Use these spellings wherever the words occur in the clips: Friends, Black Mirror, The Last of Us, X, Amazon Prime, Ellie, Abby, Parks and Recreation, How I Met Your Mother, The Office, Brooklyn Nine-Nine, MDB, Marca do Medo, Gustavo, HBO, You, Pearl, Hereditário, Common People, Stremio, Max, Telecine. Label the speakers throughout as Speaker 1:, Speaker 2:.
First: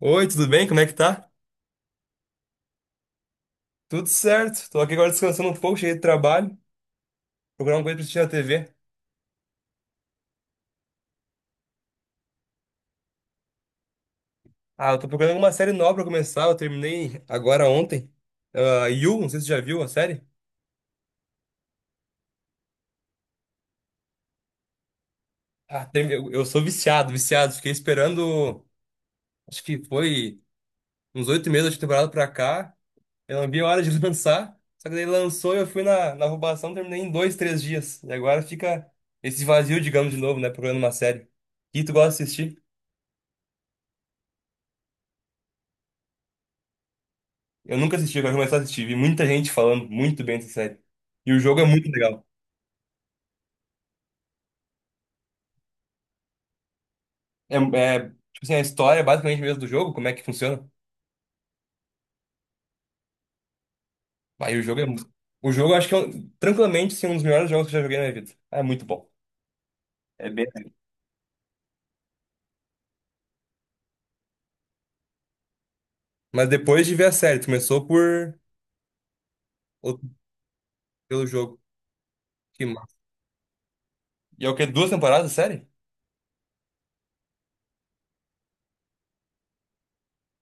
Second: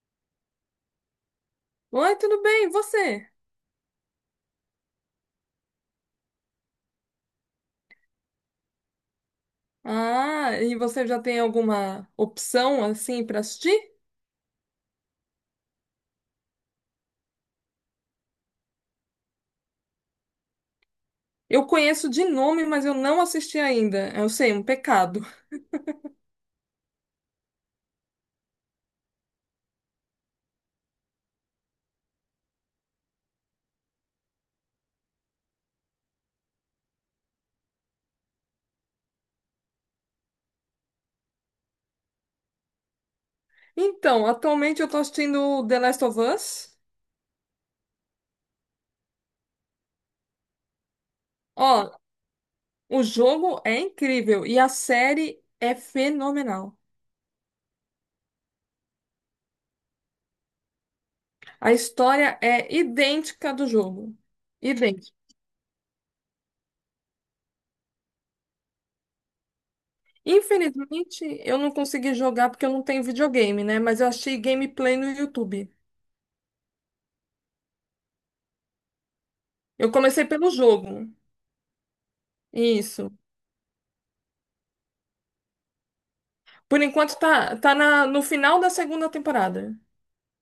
Speaker 1: Oi, tudo bem? Como é que tá?
Speaker 2: Oi, tudo bem? E você?
Speaker 1: Tudo certo. Tô aqui agora descansando um pouco, cheguei do trabalho, procurar uma coisa pra assistir na TV.
Speaker 2: Ah, e você já tem alguma opção assim para assistir?
Speaker 1: Ah, eu tô procurando uma série nova pra começar, eu terminei agora ontem. Ah, You, não sei se você já viu a série.
Speaker 2: Eu conheço de nome, mas eu não assisti ainda. Eu sei, um pecado.
Speaker 1: Ah, eu sou viciado, viciado. Fiquei esperando, acho que foi uns 8 meses de temporada pra cá. Eu não vi a hora de lançar, só que daí lançou e eu fui na roubação, terminei em dois, três dias. E agora fica esse vazio, digamos, de novo, né? Procurando uma série. E tu gosta de assistir?
Speaker 2: Então, atualmente eu tô assistindo The Last of Us.
Speaker 1: Eu nunca assisti, eu quero começar a assistir. Vi muita gente falando muito bem dessa série. E o jogo é muito
Speaker 2: Ó,
Speaker 1: legal.
Speaker 2: o jogo é incrível e a série é fenomenal.
Speaker 1: É, é, tipo assim, a história é basicamente mesmo do jogo, como é que funciona.
Speaker 2: A história é idêntica do jogo.
Speaker 1: Aí o jogo é.
Speaker 2: Idêntica.
Speaker 1: O jogo eu acho que é tranquilamente assim, um dos melhores jogos que eu já joguei na minha vida. Ah, é muito bom. É bem.
Speaker 2: Infelizmente, eu não consegui jogar porque eu não tenho videogame, né? Mas eu achei gameplay no YouTube.
Speaker 1: Mas depois de ver a série, tu começou por
Speaker 2: Eu
Speaker 1: o-
Speaker 2: comecei pelo jogo.
Speaker 1: pelo jogo. Que massa.
Speaker 2: Isso.
Speaker 1: E é o quê? Duas temporadas, série?
Speaker 2: Por enquanto tá no final da segunda temporada.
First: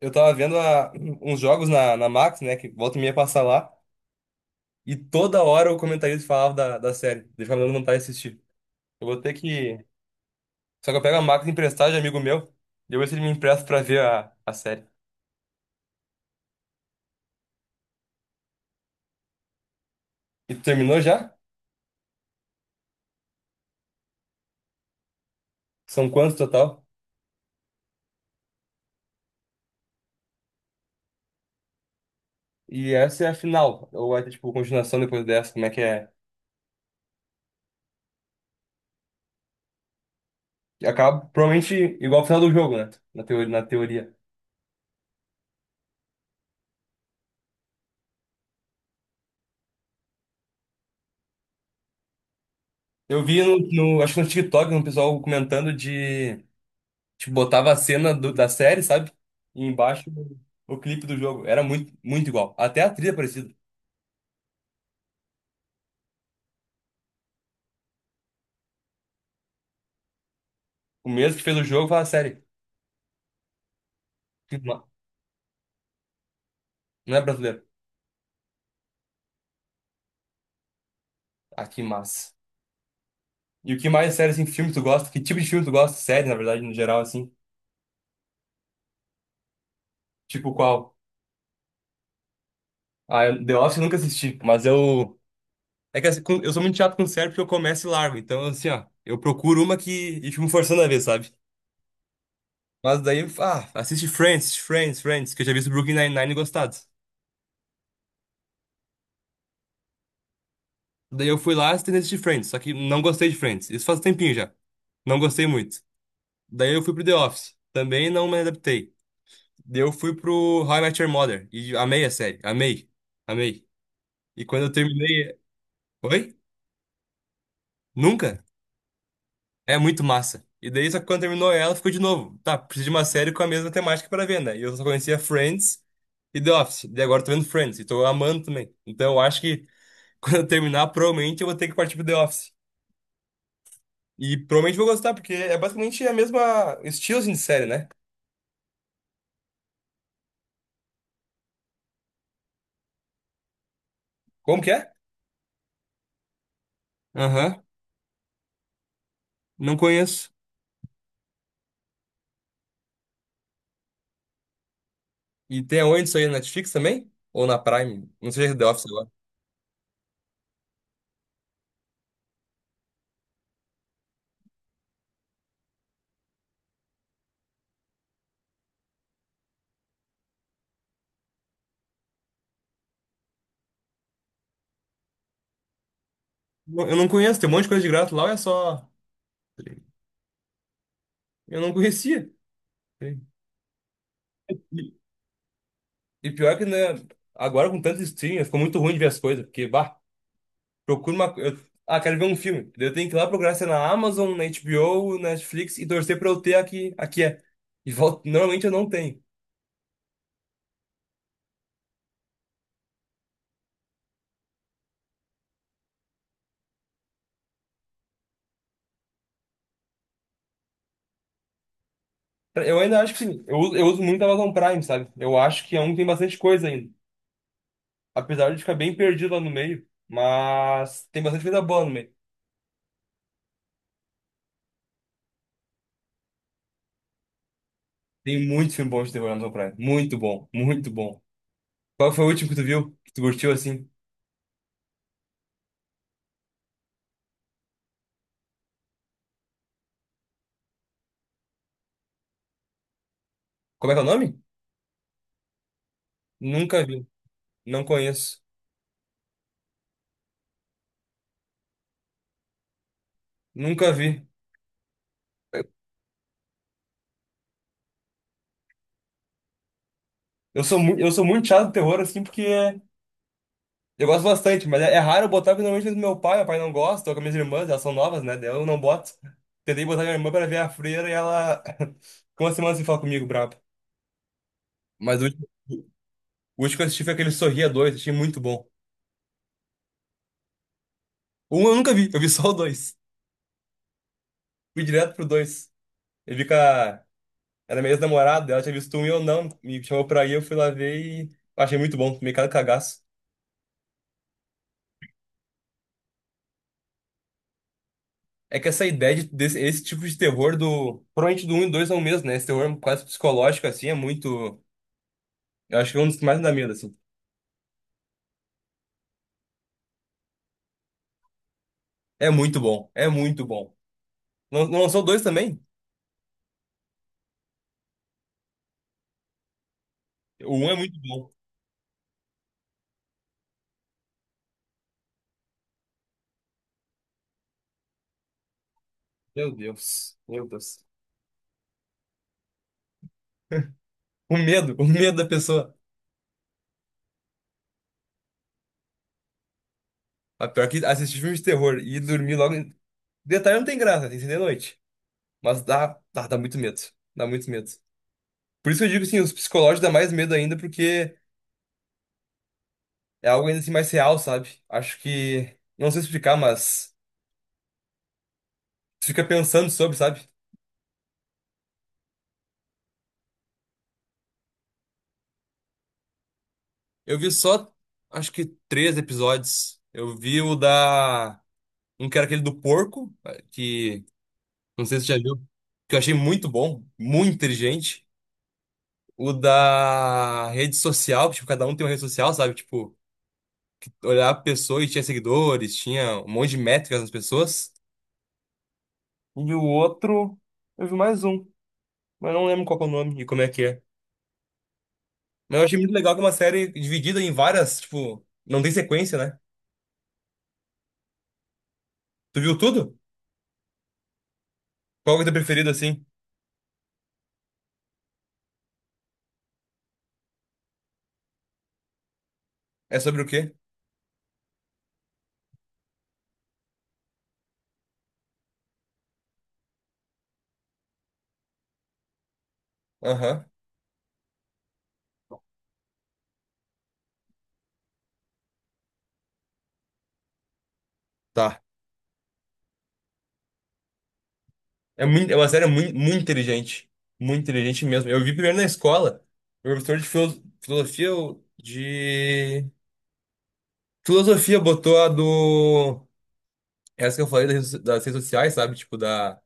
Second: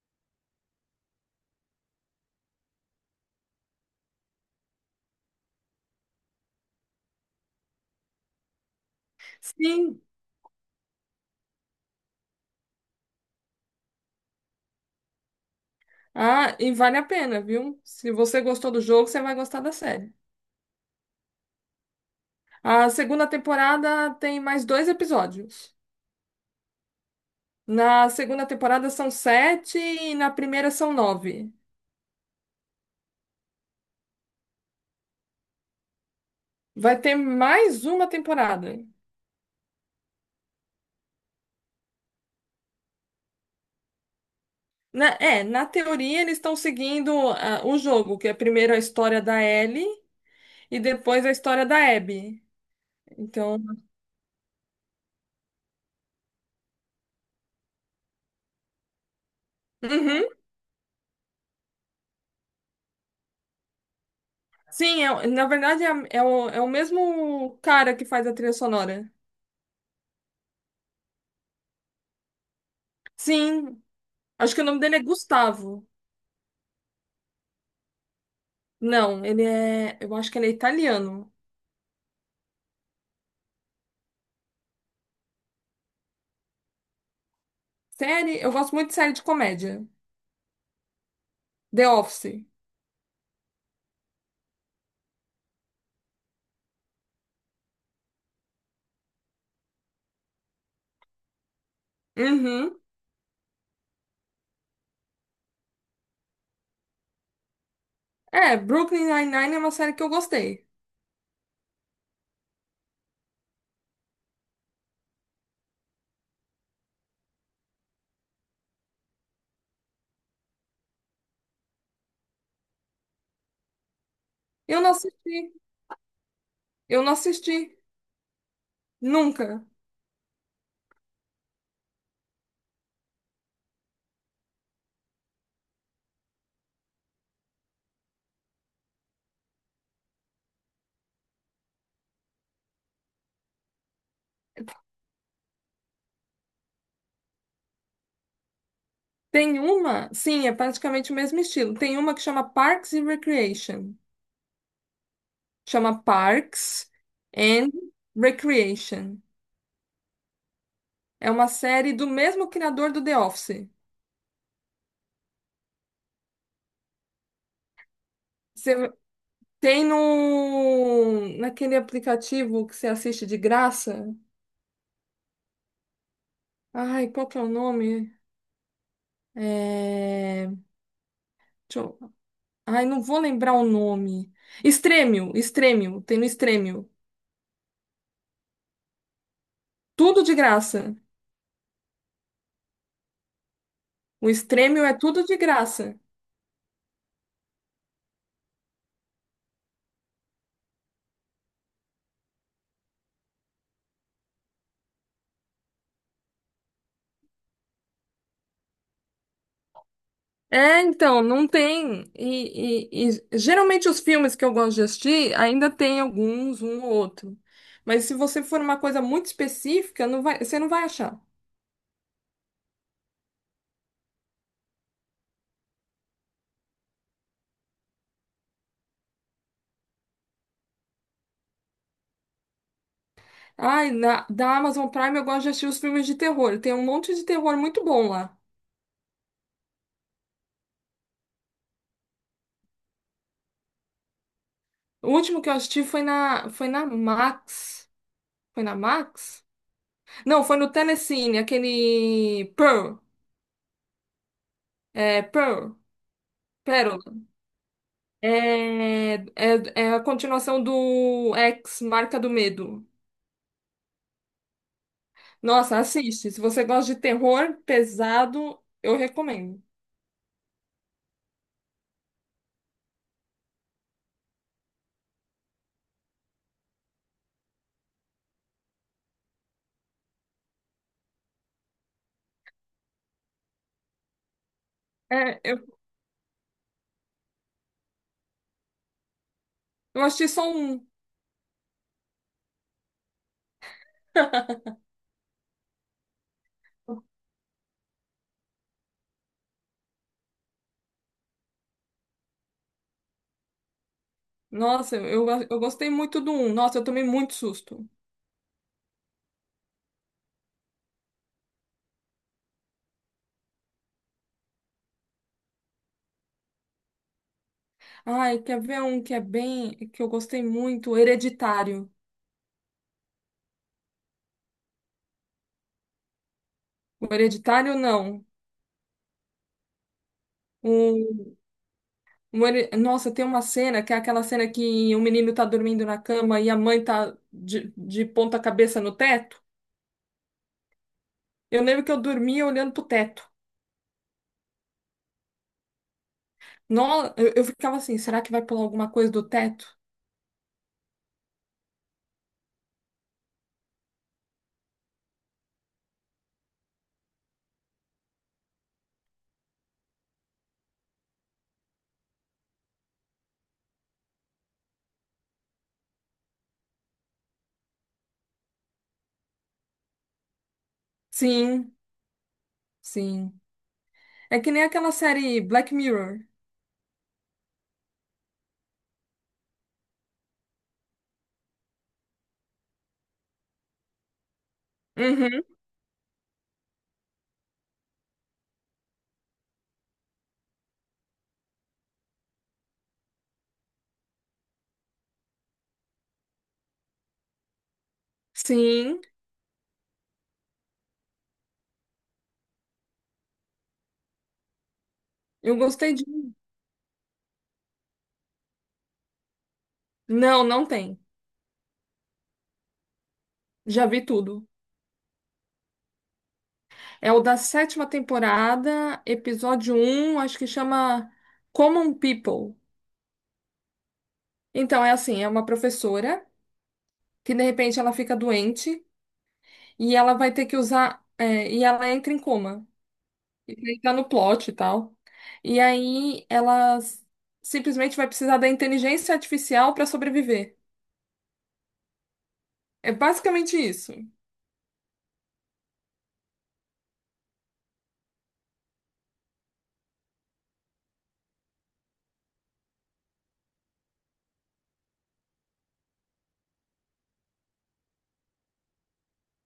Speaker 1: Eu tava vendo uns jogos na, Max, né? Que volta e meia passar lá. E toda hora o comentarista falava da série. Deixa eu dando vontade de assistir. Eu vou ter que.
Speaker 2: Sim.
Speaker 1: Só que eu pego a máquina emprestada de amigo meu. Depois ele me empresta pra ver a série.
Speaker 2: Ah, e vale a pena, viu? Se você gostou do jogo, você vai gostar da série.
Speaker 1: E tu terminou já?
Speaker 2: A segunda temporada tem mais dois episódios.
Speaker 1: São quantos total?
Speaker 2: Na segunda temporada são sete e na primeira são nove.
Speaker 1: E essa é a final. Ou vai ter, tipo, continuação depois dessa? Como é que é?
Speaker 2: Vai ter mais uma temporada.
Speaker 1: E acaba provavelmente igual o final do jogo, né? Na teoria, na teoria.
Speaker 2: Na teoria eles estão seguindo o jogo, que é primeiro a história da Ellie e depois a história da Abby.
Speaker 1: Eu vi
Speaker 2: Então,
Speaker 1: acho que no TikTok, um pessoal comentando de, tipo, botava a cena da série, sabe? E embaixo
Speaker 2: uhum.
Speaker 1: o clipe do jogo. Era muito, muito igual. Até a trilha é parecida.
Speaker 2: Sim, na verdade é o mesmo cara que faz a trilha sonora.
Speaker 1: O mesmo que fez o jogo faz a série.
Speaker 2: Sim, acho
Speaker 1: Que
Speaker 2: que o nome
Speaker 1: ma-
Speaker 2: dele é Gustavo.
Speaker 1: Não é brasileiro.
Speaker 2: Não, ele é. Eu acho que ele é italiano.
Speaker 1: Ah, que massa. E o que mais séries em filme tu gosta? Que tipo de filme tu gosta? Série, na verdade, no geral, assim.
Speaker 2: Série, eu gosto muito de série de comédia.
Speaker 1: Tipo qual?
Speaker 2: The Office.
Speaker 1: Ah, The Office eu nunca assisti, mas eu. É que assim, eu sou muito chato com série porque eu começo e largo. Então, assim, ó, eu procuro uma que. E fico me forçando a ver, sabe?
Speaker 2: Uhum.
Speaker 1: Mas daí, ah, assiste Friends, Friends, Friends, que eu já vi o Brooklyn Nine-Nine e gostado.
Speaker 2: É, Brooklyn Nine-Nine é uma série que eu gostei.
Speaker 1: Daí eu fui lá e tentei assistir Friends, só que não gostei de Friends. Isso faz um tempinho já. Não gostei muito. Daí eu fui pro The Office. Também não me adaptei. Daí eu fui pro How I Met Your Mother. E amei a série. Amei. Amei. E quando eu
Speaker 2: Eu não
Speaker 1: terminei.
Speaker 2: assisti.
Speaker 1: Oi?
Speaker 2: Eu não assisti.
Speaker 1: Nunca?
Speaker 2: Nunca.
Speaker 1: É muito massa. E daí, só que quando terminou ela, ficou de novo. Tá, preciso de uma série com a mesma temática pra ver, né? E eu só conhecia Friends e The Office. E agora eu tô vendo Friends e tô amando também. Então eu acho que quando eu terminar, provavelmente eu vou ter que partir pro The Office. E provavelmente vou gostar, porque é basicamente a mesma estilo assim, de série, né?
Speaker 2: Tem uma, sim, é praticamente o mesmo estilo. Tem uma que chama Parks and Recreation.
Speaker 1: Como que é?
Speaker 2: Chama Parks
Speaker 1: Aham,
Speaker 2: and Recreation.
Speaker 1: não conheço.
Speaker 2: É uma série do mesmo criador do The Office.
Speaker 1: E tem aonde isso aí? Na Netflix também? Ou na Prime? Não sei se é The Office
Speaker 2: Você
Speaker 1: agora.
Speaker 2: tem no naquele aplicativo que você assiste de graça. Ai, qual que é o nome? É... deixa eu- Ai, não vou lembrar o nome. Stremio, tem no Stremio.
Speaker 1: Eu não conheço, tem um monte de coisa de grato lá, ou é só.
Speaker 2: Tudo de graça.
Speaker 1: Eu não conhecia. E
Speaker 2: O Stremio é tudo de graça.
Speaker 1: E pior que, né, agora com tanto streaming, ficou muito ruim de ver as coisas, porque, bah, procura uma. Eu, ah, quero ver um filme. Daí eu tenho que ir lá procurar se é na Amazon, na HBO, na Netflix e torcer pra eu ter aqui, aqui é. E volta, normalmente eu não tenho.
Speaker 2: É, então, não tem. E geralmente os filmes que eu gosto de assistir ainda tem alguns, um ou outro. Mas se você for uma coisa muito específica, não vai, você não vai achar.
Speaker 1: Eu ainda acho que sim, eu uso muito a Amazon Prime, sabe? Eu acho que é um que tem bastante coisa ainda. Apesar de ficar bem perdido lá no meio, mas tem bastante coisa boa no meio.
Speaker 2: Ai, da Amazon Prime eu gosto de assistir os filmes de terror. Tem um monte de terror muito bom lá.
Speaker 1: Tem muito filme bom de terror na Amazon Prime. Muito bom, muito bom. Qual foi o último que tu viu? Que tu curtiu assim?
Speaker 2: O último que eu assisti foi na Max. Foi na Max? Não, foi no Telecine, aquele Pearl.
Speaker 1: Como é que é o nome?
Speaker 2: É, Pearl.
Speaker 1: Nunca vi,
Speaker 2: Pérola.
Speaker 1: não conheço.
Speaker 2: É, é, é a continuação do X, Marca do Medo.
Speaker 1: Nunca vi.
Speaker 2: Nossa, assiste. Se você gosta de terror pesado, eu recomendo.
Speaker 1: Eu sou muito chato de terror, assim, porque eu gosto bastante, mas é raro eu botar, porque normalmente é do meu pai não gosta, ou com as minhas irmãs, elas são novas, né? Daí eu não boto. Tentei botar minha irmã pra ver a freira e ela ficou uma semana sem falar comigo, brabo. Mas o
Speaker 2: É,
Speaker 1: último,
Speaker 2: eu,
Speaker 1: o último que eu assisti foi aquele Sorria dois, achei muito bom.
Speaker 2: eu assisti só um.
Speaker 1: Um eu nunca vi, eu vi só o dois. Fui direto pro dois. Eu vi com a... Era minha ex-namorada, ela tinha visto um e eu não, me chamou pra ir, eu fui lá ver e achei muito bom, tomei cada cagaço.
Speaker 2: Nossa, eu gostei muito do um. Nossa, eu tomei muito susto.
Speaker 1: É que essa ideia de, desse, esse tipo de terror do. Provavelmente do um e 2 é o mesmo, né? Esse terror quase psicológico, assim, é muito. Eu acho que é um dos que mais me dá medo, assim.
Speaker 2: Ai, quer ver um que é bem, que eu gostei muito? O Hereditário.
Speaker 1: É muito bom. É muito bom. Não lançou dois também?
Speaker 2: O Hereditário, não.
Speaker 1: O um
Speaker 2: O,
Speaker 1: é muito bom.
Speaker 2: Nossa, tem uma cena que é aquela cena que o menino tá dormindo na cama e a mãe tá de ponta cabeça no teto.
Speaker 1: Meu Deus. Meu Deus.
Speaker 2: Eu lembro que eu dormia olhando pro teto.
Speaker 1: O medo da pessoa.
Speaker 2: Não, eu ficava assim, será que vai pular alguma coisa do teto?
Speaker 1: A pior que assistir filme de terror e dormir logo. Detalhe não tem graça, tem que ser de noite. Mas dá, dá, dá muito medo. Dá muito medo. Por isso que eu digo assim, os psicológicos dá mais medo ainda, porque é algo ainda assim mais real, sabe? Acho que. Não sei explicar, mas. Você fica pensando sobre, sabe?
Speaker 2: Sim, sim. É que nem aquela série Black Mirror.
Speaker 1: Eu vi só, acho que três episódios. Eu vi o da. Um que era aquele do porco, que. Não sei se você já viu.
Speaker 2: Uhum.
Speaker 1: Que eu achei muito bom, muito inteligente. O da rede social, que, tipo, cada um tem uma rede social, sabe? Tipo, olhar a pessoa e tinha seguidores, tinha um monte de métricas nas pessoas.
Speaker 2: Sim,
Speaker 1: E o outro. Eu vi mais um, mas não lembro qual que é o nome e como é que é.
Speaker 2: eu
Speaker 1: Mas eu achei muito
Speaker 2: gostei de.
Speaker 1: legal que é uma série dividida em várias, tipo, não tem sequência, né?
Speaker 2: Não, não tem.
Speaker 1: Tu viu tudo?
Speaker 2: Já vi tudo.
Speaker 1: Qual que é o teu preferido, assim?
Speaker 2: É o da sétima temporada, episódio um acho que chama Common People.
Speaker 1: É sobre o quê?
Speaker 2: Então, é assim, é uma professora que de repente ela fica doente e ela vai ter que usar. E ela entra em coma.
Speaker 1: Aham.
Speaker 2: E aí tá no plot e tal. E aí simplesmente vai precisar da inteligência artificial para sobreviver.
Speaker 1: Tá.
Speaker 2: É basicamente isso.
Speaker 1: É, muito, é uma série muito, muito inteligente. Muito inteligente mesmo. Eu vi primeiro na escola. O professor de filosofia ou de. Filosofia botou a do. Essa que eu falei das redes sociais, sabe? Tipo, da...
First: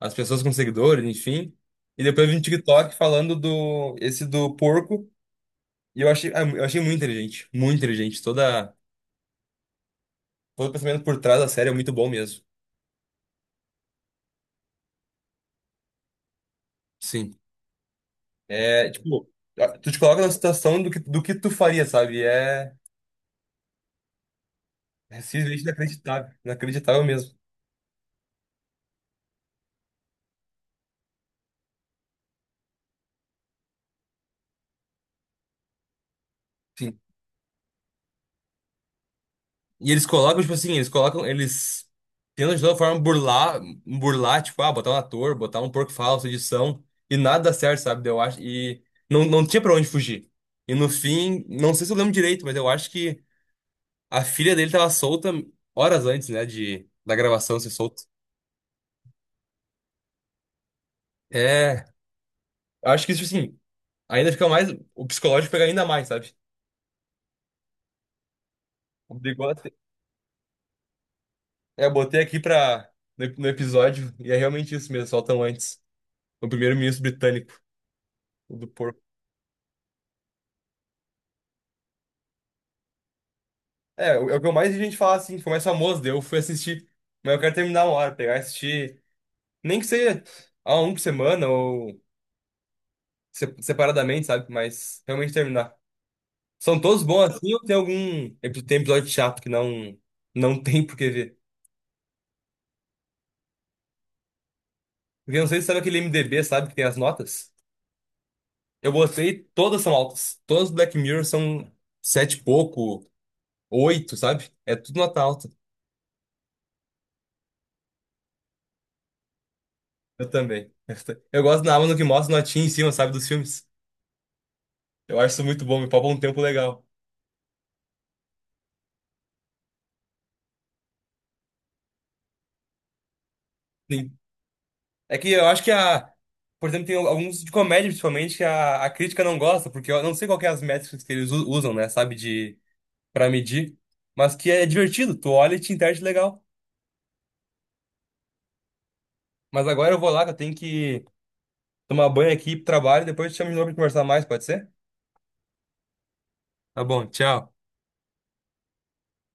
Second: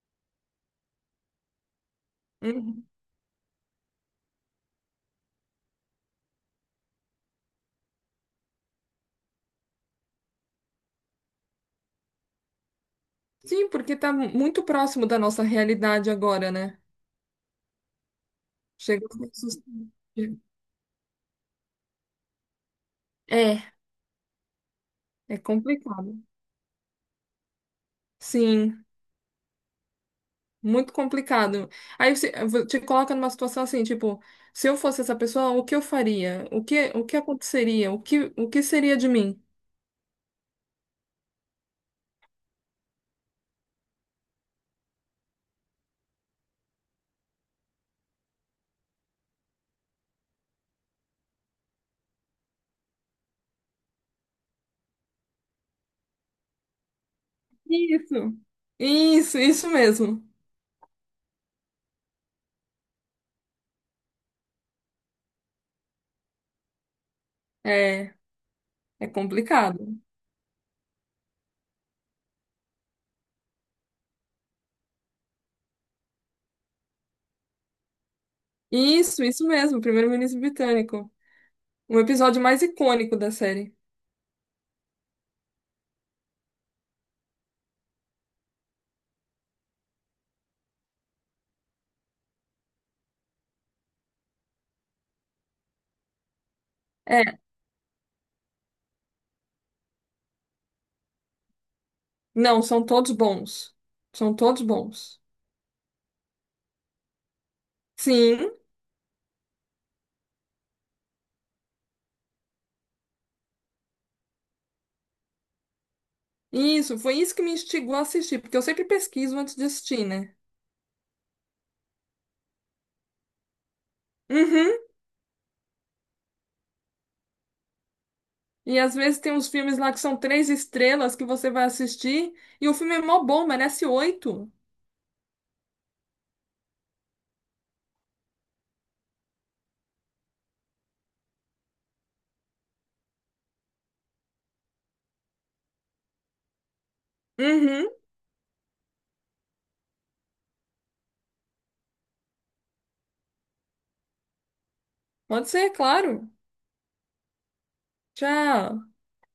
Speaker 1: as pessoas com seguidores, enfim. E depois eu vi no
Speaker 2: Uhum.
Speaker 1: TikTok falando do. Esse do porco. E eu achei, ah, eu achei muito inteligente. Muito inteligente. Toda... Todo o pensamento por trás da série é muito bom mesmo.
Speaker 2: Sim, porque muito próximo da nossa realidade agora, né?
Speaker 1: Sim. É,
Speaker 2: Chega a ser
Speaker 1: tipo,
Speaker 2: assustador.
Speaker 1: tu te coloca na situação do que tu faria, sabe? É,
Speaker 2: É,
Speaker 1: é
Speaker 2: é
Speaker 1: simplesmente
Speaker 2: complicado.
Speaker 1: inacreditável, inacreditável mesmo.
Speaker 2: Sim, muito complicado. Aí te coloca numa situação assim, tipo, se eu fosse essa pessoa, o que eu faria?
Speaker 1: Sim.
Speaker 2: O que aconteceria? O que seria de mim?
Speaker 1: E eles colocam, tipo assim, eles colocam, eles tentam de toda forma burlar, burlar, tipo, ah, botar um ator, botar um porco falso, edição, e nada dá certo, sabe? Eu acho, e não tinha pra onde fugir. E no fim, não sei se eu lembro direito, mas eu acho que a filha dele tava solta horas antes, né, da gravação ser solta.
Speaker 2: Isso, isso mesmo.
Speaker 1: É, eu acho que isso, assim, ainda fica mais, o psicológico pega ainda mais, sabe?
Speaker 2: É, é
Speaker 1: O bigode.
Speaker 2: complicado.
Speaker 1: É, eu botei aqui pra, no episódio, e é realmente isso mesmo, soltam antes. O primeiro-ministro britânico, o do porco.
Speaker 2: Isso mesmo, Primeiro-Ministro Britânico. Um episódio mais icônico da série.
Speaker 1: É, é o que eu mais vi gente falar assim, foi mais famoso, daí eu fui assistir. Mas eu quero terminar uma hora, pegar e assistir. Nem que seja a um por semana ou separadamente, sabe? Mas realmente terminar. São todos
Speaker 2: É,
Speaker 1: bons assim ou tem algum. Tem episódio chato que não tem por que ver?
Speaker 2: não, são todos bons. São todos bons.
Speaker 1: Porque eu não sei se sabe aquele MDB, sabe, que tem as notas?
Speaker 2: Sim,
Speaker 1: Eu botei, todas são altas. Todas do Black Mirror são 7 e pouco. 8, sabe? É tudo nota alta.
Speaker 2: isso, foi isso que me instigou a assistir, porque eu sempre pesquiso antes de assistir,
Speaker 1: Eu
Speaker 2: né?
Speaker 1: também. Eu gosto na Amazon que mostra notinha em cima, sabe, dos filmes.
Speaker 2: Uhum.
Speaker 1: Eu acho isso muito bom, me poupa um tempo legal.
Speaker 2: E às vezes tem uns filmes lá que são três estrelas que você vai assistir e o filme é mó bom, merece
Speaker 1: Sim.
Speaker 2: oito.
Speaker 1: É que eu acho que a. Por exemplo, tem alguns de comédia, principalmente, que a, crítica não gosta, porque eu não sei qual que é as métricas que eles usam, né, sabe, de pra medir. Mas que é divertido, tu olha e te interage legal.
Speaker 2: Uhum.
Speaker 1: Mas agora eu vou lá, que eu tenho que tomar banho aqui pro trabalho, depois eu te chamo de novo pra conversar mais, pode ser?
Speaker 2: Pode ser, claro.
Speaker 1: Tá bom, tchau.
Speaker 2: Tchau.